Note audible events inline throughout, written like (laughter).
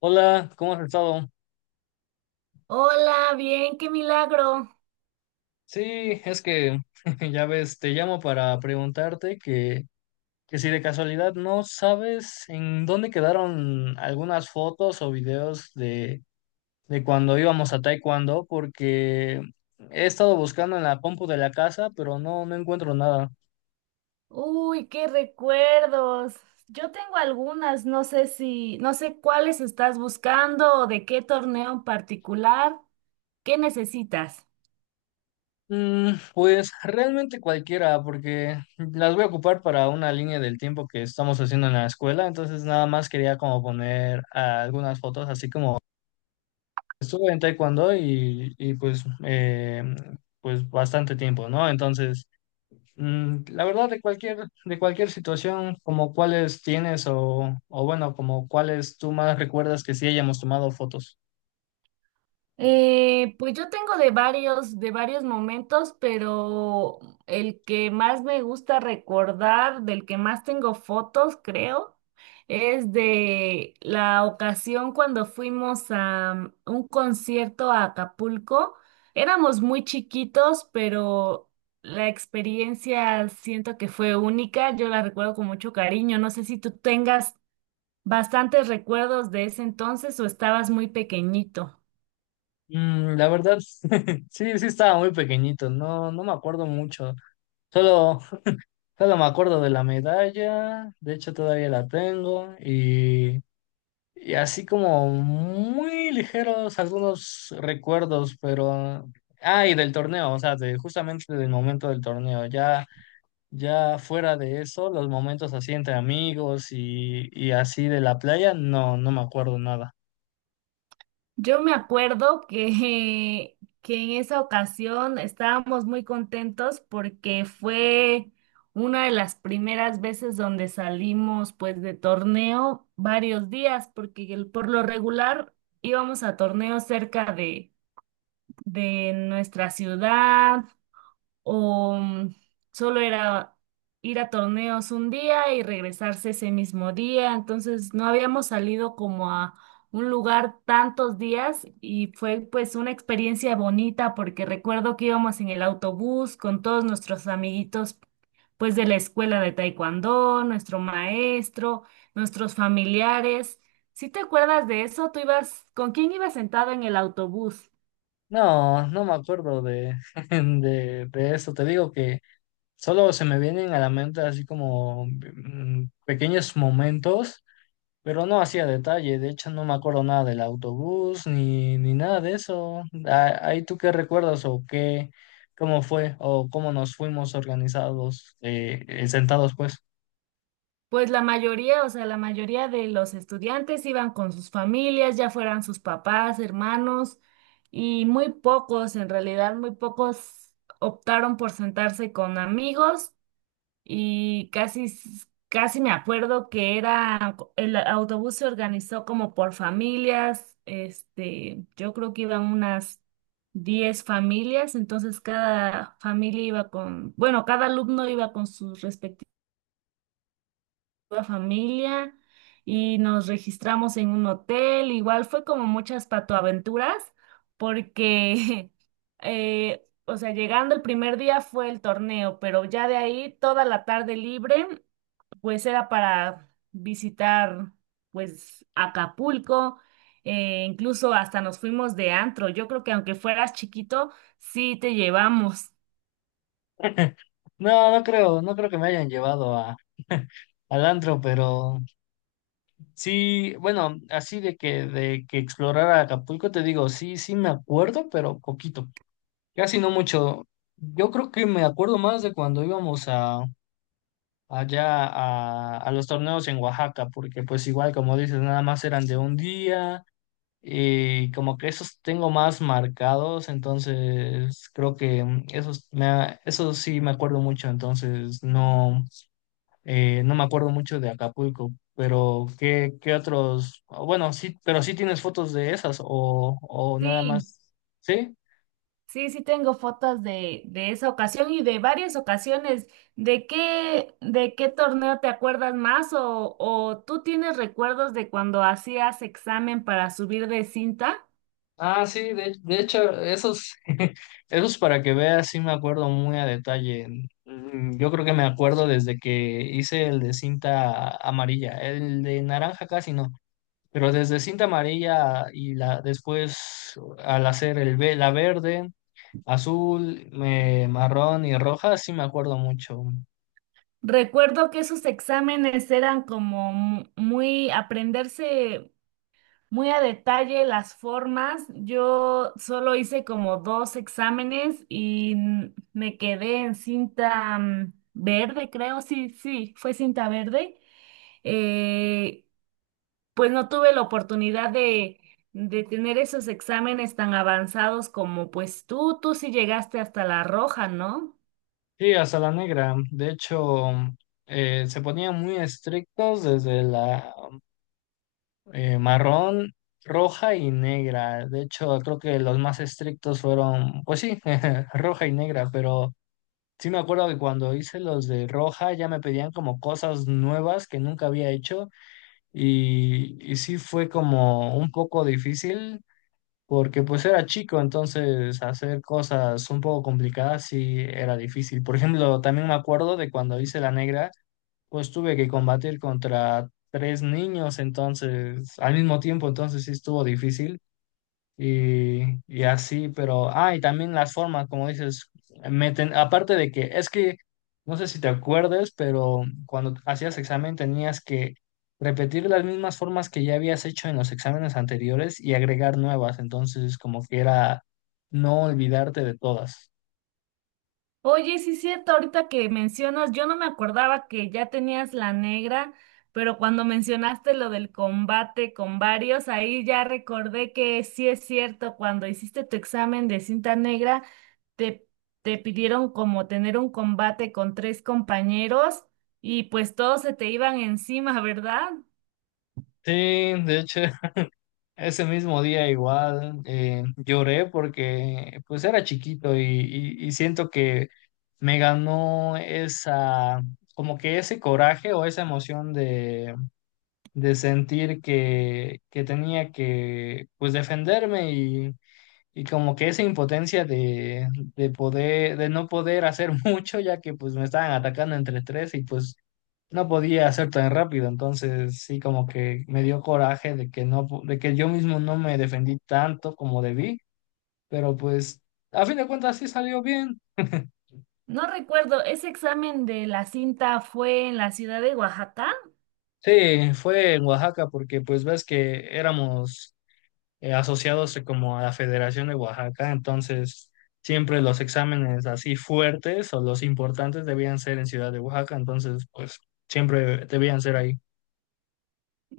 Hola, ¿cómo has estado? Hola, bien, qué milagro. Sí, es que (laughs) ya ves, te llamo para preguntarte que si de casualidad no sabes en dónde quedaron algunas fotos o videos de cuando íbamos a Taekwondo, porque he estado buscando en la compu de la casa, pero no encuentro nada. Uy, qué recuerdos. Yo tengo algunas, no sé si, no sé cuáles estás buscando o de qué torneo en particular. ¿Qué necesitas? Pues realmente cualquiera, porque las voy a ocupar para una línea del tiempo que estamos haciendo en la escuela, entonces nada más quería como poner algunas fotos así como estuve en taekwondo y, pues bastante tiempo, ¿no? Entonces, la verdad de cualquier situación, como cuáles tienes o bueno, como cuáles tú más recuerdas que sí hayamos tomado fotos. Pues yo tengo de varios momentos, pero el que más me gusta recordar, del que más tengo fotos, creo, es de la ocasión cuando fuimos a un concierto a Acapulco. Éramos muy chiquitos, pero la experiencia siento que fue única. Yo la recuerdo con mucho cariño. No sé si tú tengas bastantes recuerdos de ese entonces o estabas muy pequeñito. La verdad, (laughs) sí, sí estaba muy pequeñito, no me acuerdo mucho. Solo, solo me acuerdo de la medalla, de hecho todavía la tengo. Y así como muy ligeros algunos recuerdos, pero. Ah, y del torneo, o sea, justamente del momento del torneo. Ya, ya fuera de eso, los momentos así entre amigos y así de la playa, no me acuerdo nada. Yo me acuerdo que, (laughs) que en esa ocasión estábamos muy contentos porque fue una de las primeras veces donde salimos pues de torneo varios días, porque por lo regular íbamos a torneos cerca de nuestra ciudad o solo era ir a torneos un día y regresarse ese mismo día, entonces no habíamos salido como a un lugar tantos días y fue pues una experiencia bonita porque recuerdo que íbamos en el autobús con todos nuestros amiguitos pues de la escuela de taekwondo, nuestro maestro, nuestros familiares. ¿Sí te acuerdas de eso? ¿Tú ibas, con quién ibas sentado en el autobús? No me acuerdo de, (laughs) de eso. Te digo que solo se me vienen a la mente así como pequeños momentos. Pero no hacía detalle, de hecho no me acuerdo nada del autobús ni nada de eso. Ah, ahí tú qué recuerdas o qué, cómo fue o cómo nos fuimos organizados, sentados pues. Pues la mayoría, o sea, la mayoría de los estudiantes iban con sus familias, ya fueran sus papás, hermanos, y muy pocos, en realidad, muy pocos optaron por sentarse con amigos y casi, casi me acuerdo que era, el autobús se organizó como por familias, este, yo creo que iban unas 10 familias, entonces cada familia iba con, bueno, cada alumno iba con sus respectivos toda familia y nos registramos en un hotel. Igual fue como muchas patoaventuras porque, (laughs) o sea, llegando el primer día fue el torneo, pero ya de ahí toda la tarde libre, pues era para visitar, pues, Acapulco. Incluso hasta nos fuimos de antro. Yo creo que aunque fueras chiquito, sí te llevamos. (laughs) No, no creo, no creo que me hayan llevado a, (laughs) al antro, pero sí, bueno, así de que explorara Acapulco, te digo, sí, sí me acuerdo, pero poquito, casi no mucho. Yo creo que me acuerdo más de cuando íbamos allá a los torneos en Oaxaca, porque pues igual como dices, nada más eran de un día y como que esos tengo más marcados, entonces creo que esos sí me acuerdo mucho, entonces no me acuerdo mucho de Acapulco. Pero, ¿qué otros? Bueno, sí, pero sí tienes fotos de esas o nada Sí. más, ¿sí? Sí, sí tengo fotos de esa ocasión y de varias ocasiones. De qué torneo te acuerdas más o tú tienes recuerdos de cuando hacías examen para subir de cinta? Ah, sí, de hecho, esos, (laughs) esos para que veas, sí me acuerdo muy a detalle. Yo creo que me acuerdo desde que hice el de cinta amarilla, el de naranja casi no, pero desde cinta amarilla y después al hacer la verde, azul, marrón y roja, sí me acuerdo mucho. Recuerdo que esos exámenes eran como muy aprenderse muy a detalle las formas. Yo solo hice como dos exámenes y me quedé en cinta verde, creo, sí, sí, fue cinta verde. eh, pues no tuve la oportunidad de tener esos exámenes tan avanzados como pues tú sí llegaste hasta la roja, ¿no? Sí, hasta la negra. De hecho, se ponían muy estrictos desde la marrón, roja y negra. De hecho, creo que los más estrictos fueron, pues sí, (laughs) roja y negra, pero sí me acuerdo que cuando hice los de roja ya me pedían como cosas nuevas que nunca había hecho y sí fue como un poco difícil. Porque pues era chico, entonces hacer cosas un poco complicadas sí era difícil. Por ejemplo, también me acuerdo de cuando hice la negra, pues tuve que combatir contra tres niños, entonces, al mismo tiempo, entonces sí estuvo difícil y así, pero, y también las formas, como dices, meten, aparte de que, es que, no sé si te acuerdes, pero cuando hacías examen tenías que repetir las mismas formas que ya habías hecho en los exámenes anteriores y agregar nuevas, entonces como que era no olvidarte de todas. Oye, sí es cierto, ahorita que mencionas, yo no me acordaba que ya tenías la negra, pero cuando mencionaste lo del combate con varios, ahí ya recordé que sí es cierto, cuando hiciste tu examen de cinta negra, te, te pidieron como tener un combate con tres compañeros y pues todos se te iban encima, ¿verdad? Sí, de hecho, (laughs) ese mismo día igual lloré porque pues era chiquito y siento que me ganó esa, como que ese coraje o esa emoción de sentir que tenía que pues defenderme y como que esa impotencia de no poder hacer (laughs) mucho ya que pues me estaban atacando entre tres y pues no podía hacer tan rápido, entonces sí como que me dio coraje de que no, de que yo mismo no me defendí tanto como debí, pero pues a fin de cuentas sí salió bien. No recuerdo, ese examen de la cinta fue en la ciudad de Oaxaca. Sí, fue en Oaxaca porque pues ves que éramos asociados como a la Federación de Oaxaca, entonces siempre los exámenes así fuertes o los importantes debían ser en Ciudad de Oaxaca, entonces pues siempre debían ser ahí.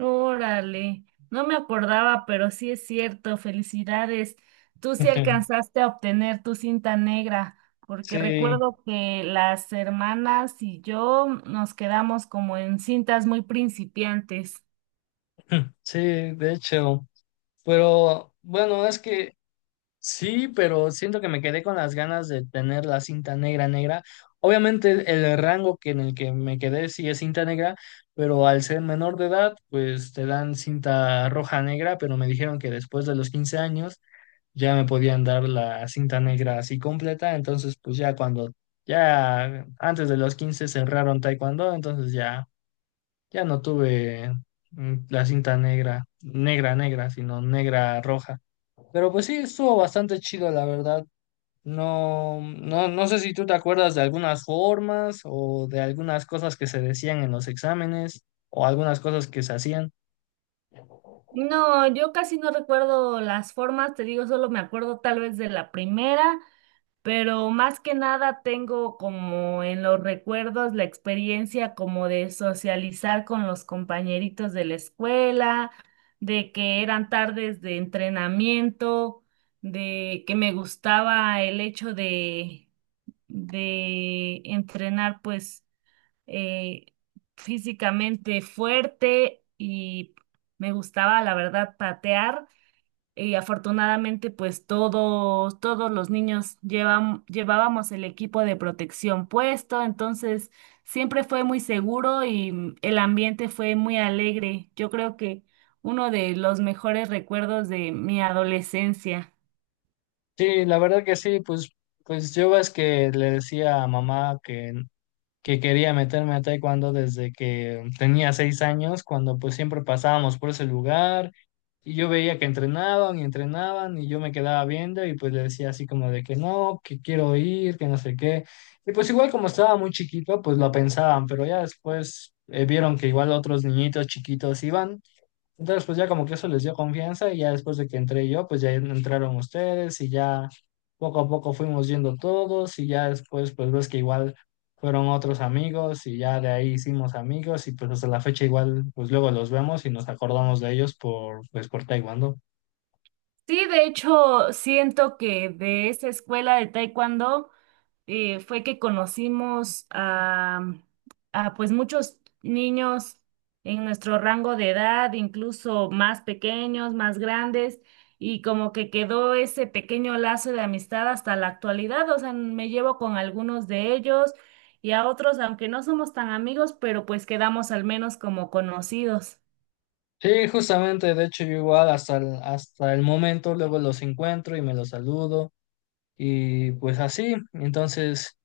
Órale, no me acordaba, pero sí es cierto, felicidades. Tú sí (laughs) alcanzaste a obtener tu cinta negra, porque Sí, recuerdo que las hermanas y yo nos quedamos como en cintas muy principiantes. (clears throat) (laughs) sí, de hecho. Pero bueno, es que sí, pero siento que me quedé con las ganas de tener la cinta negra negra. Obviamente el rango que en el que me quedé sí es cinta negra, pero al ser menor de edad, pues te dan cinta roja negra, pero me dijeron que después de los 15 años ya me podían dar la cinta negra así completa, entonces pues ya cuando ya antes de los 15 cerraron taekwondo, entonces ya ya no tuve la cinta negra, negra negra, sino negra roja. Pero pues sí, estuvo bastante chido, la verdad. No, no, no sé si tú te acuerdas de algunas formas o de algunas cosas que se decían en los exámenes o algunas cosas que se hacían. No, yo casi no recuerdo las formas, te digo, solo me acuerdo tal vez de la primera pero más que nada tengo como en los recuerdos la experiencia como de socializar con los compañeritos de la escuela, de que eran tardes de entrenamiento, de que me gustaba el hecho de entrenar pues eh, físicamente fuerte y me gustaba la verdad patear. Y afortunadamente, pues todos, todos los niños llevábamos el equipo de protección puesto, entonces siempre fue muy seguro y el ambiente fue muy alegre. Yo creo que uno de los mejores recuerdos de mi adolescencia. Sí, la verdad que sí, pues, yo ves que le decía a mamá que quería meterme a taekwondo desde que tenía 6 años, cuando pues siempre pasábamos por ese lugar y yo veía que entrenaban y entrenaban y yo me quedaba viendo y pues le decía así como de que no, que quiero ir, que no sé qué. Y pues igual como estaba muy chiquito, pues lo pensaban, pero ya después vieron que igual otros niñitos chiquitos iban entonces, pues ya como que eso les dio confianza y ya después de que entré yo, pues ya entraron ustedes y ya poco a poco fuimos yendo todos y ya después pues ves que igual fueron otros amigos y ya de ahí hicimos amigos y pues hasta la fecha igual pues luego los vemos y nos acordamos de ellos por pues por Taekwondo. Sí, de hecho, siento que de esa escuela de taekwondo fue que conocimos a, pues muchos niños en nuestro rango de edad, incluso más pequeños, más grandes, y como que quedó ese pequeño lazo de amistad hasta la actualidad. O sea, me llevo con algunos de ellos y a otros, aunque no somos tan amigos, pero pues quedamos al menos como conocidos. Sí, justamente, de hecho yo igual hasta el momento luego los encuentro y me los saludo. Y pues así, entonces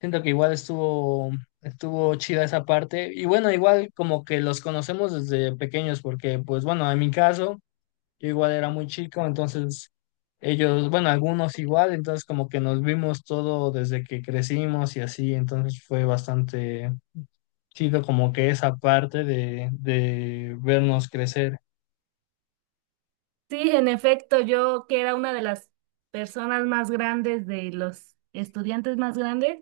siento que igual estuvo, estuvo chida esa parte. Y bueno, igual como que los conocemos desde pequeños, porque pues bueno, en mi caso, yo igual era muy chico, entonces ellos, bueno, algunos igual, entonces como que nos vimos todo desde que crecimos y así, entonces fue bastante chido como que esa parte de vernos crecer. Sí, en efecto, yo que era una de las personas más grandes, de los estudiantes más grandes,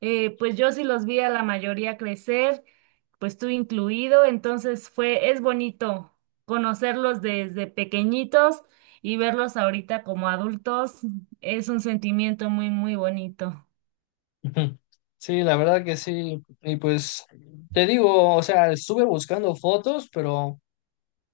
pues yo sí los vi a la mayoría crecer, pues tú incluido, entonces fue, es bonito conocerlos desde pequeñitos y verlos ahorita como adultos, es un sentimiento muy, muy bonito. (laughs) Sí, la verdad que sí. Y pues te digo, o sea, estuve buscando fotos, pero.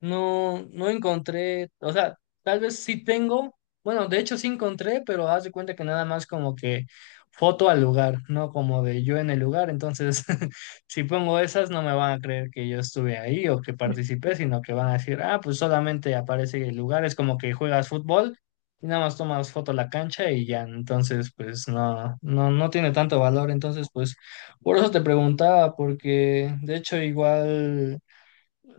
No, no encontré, o sea, tal vez sí tengo, bueno, de hecho sí encontré, pero haz de cuenta que nada más como que foto al lugar, no como de yo en el lugar, entonces (laughs) si pongo esas no me van a creer que yo estuve ahí o que participé, sino que van a decir, ah, pues solamente aparece el lugar, es como que juegas fútbol y nada más tomas foto a la cancha y ya, entonces pues no tiene tanto valor, entonces pues por eso te preguntaba, porque de hecho igual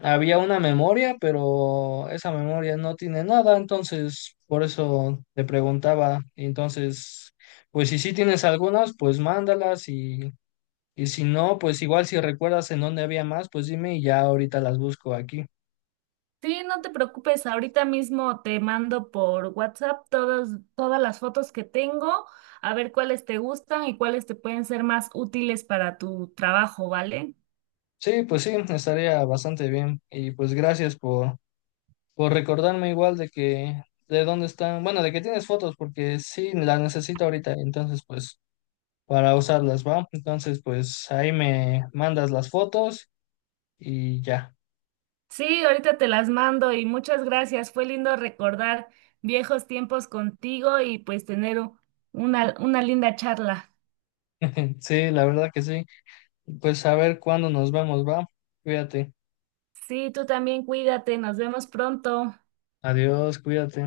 había una memoria, pero esa memoria no tiene nada, entonces por eso te preguntaba. Entonces, pues si sí tienes algunas, pues mándalas y si no, pues igual si recuerdas en dónde había más, pues dime y ya ahorita las busco aquí. Sí, no te preocupes, ahorita mismo te mando por WhatsApp todas, todas las fotos que tengo, a ver cuáles te gustan y cuáles te pueden ser más útiles para tu trabajo, ¿vale? Sí, pues sí, estaría bastante bien. Y pues gracias por recordarme igual de dónde están, bueno, de que tienes fotos, porque sí, las necesito ahorita, entonces pues para usarlas, ¿va? Entonces pues ahí me mandas las fotos. Y ya. Sí, ahorita te las mando y muchas gracias. Fue lindo recordar viejos tiempos contigo y pues tener una linda charla. (laughs) Sí, la verdad que sí. Pues a ver cuándo nos vemos, va. Cuídate. Sí, tú también cuídate, nos vemos pronto. Adiós, cuídate.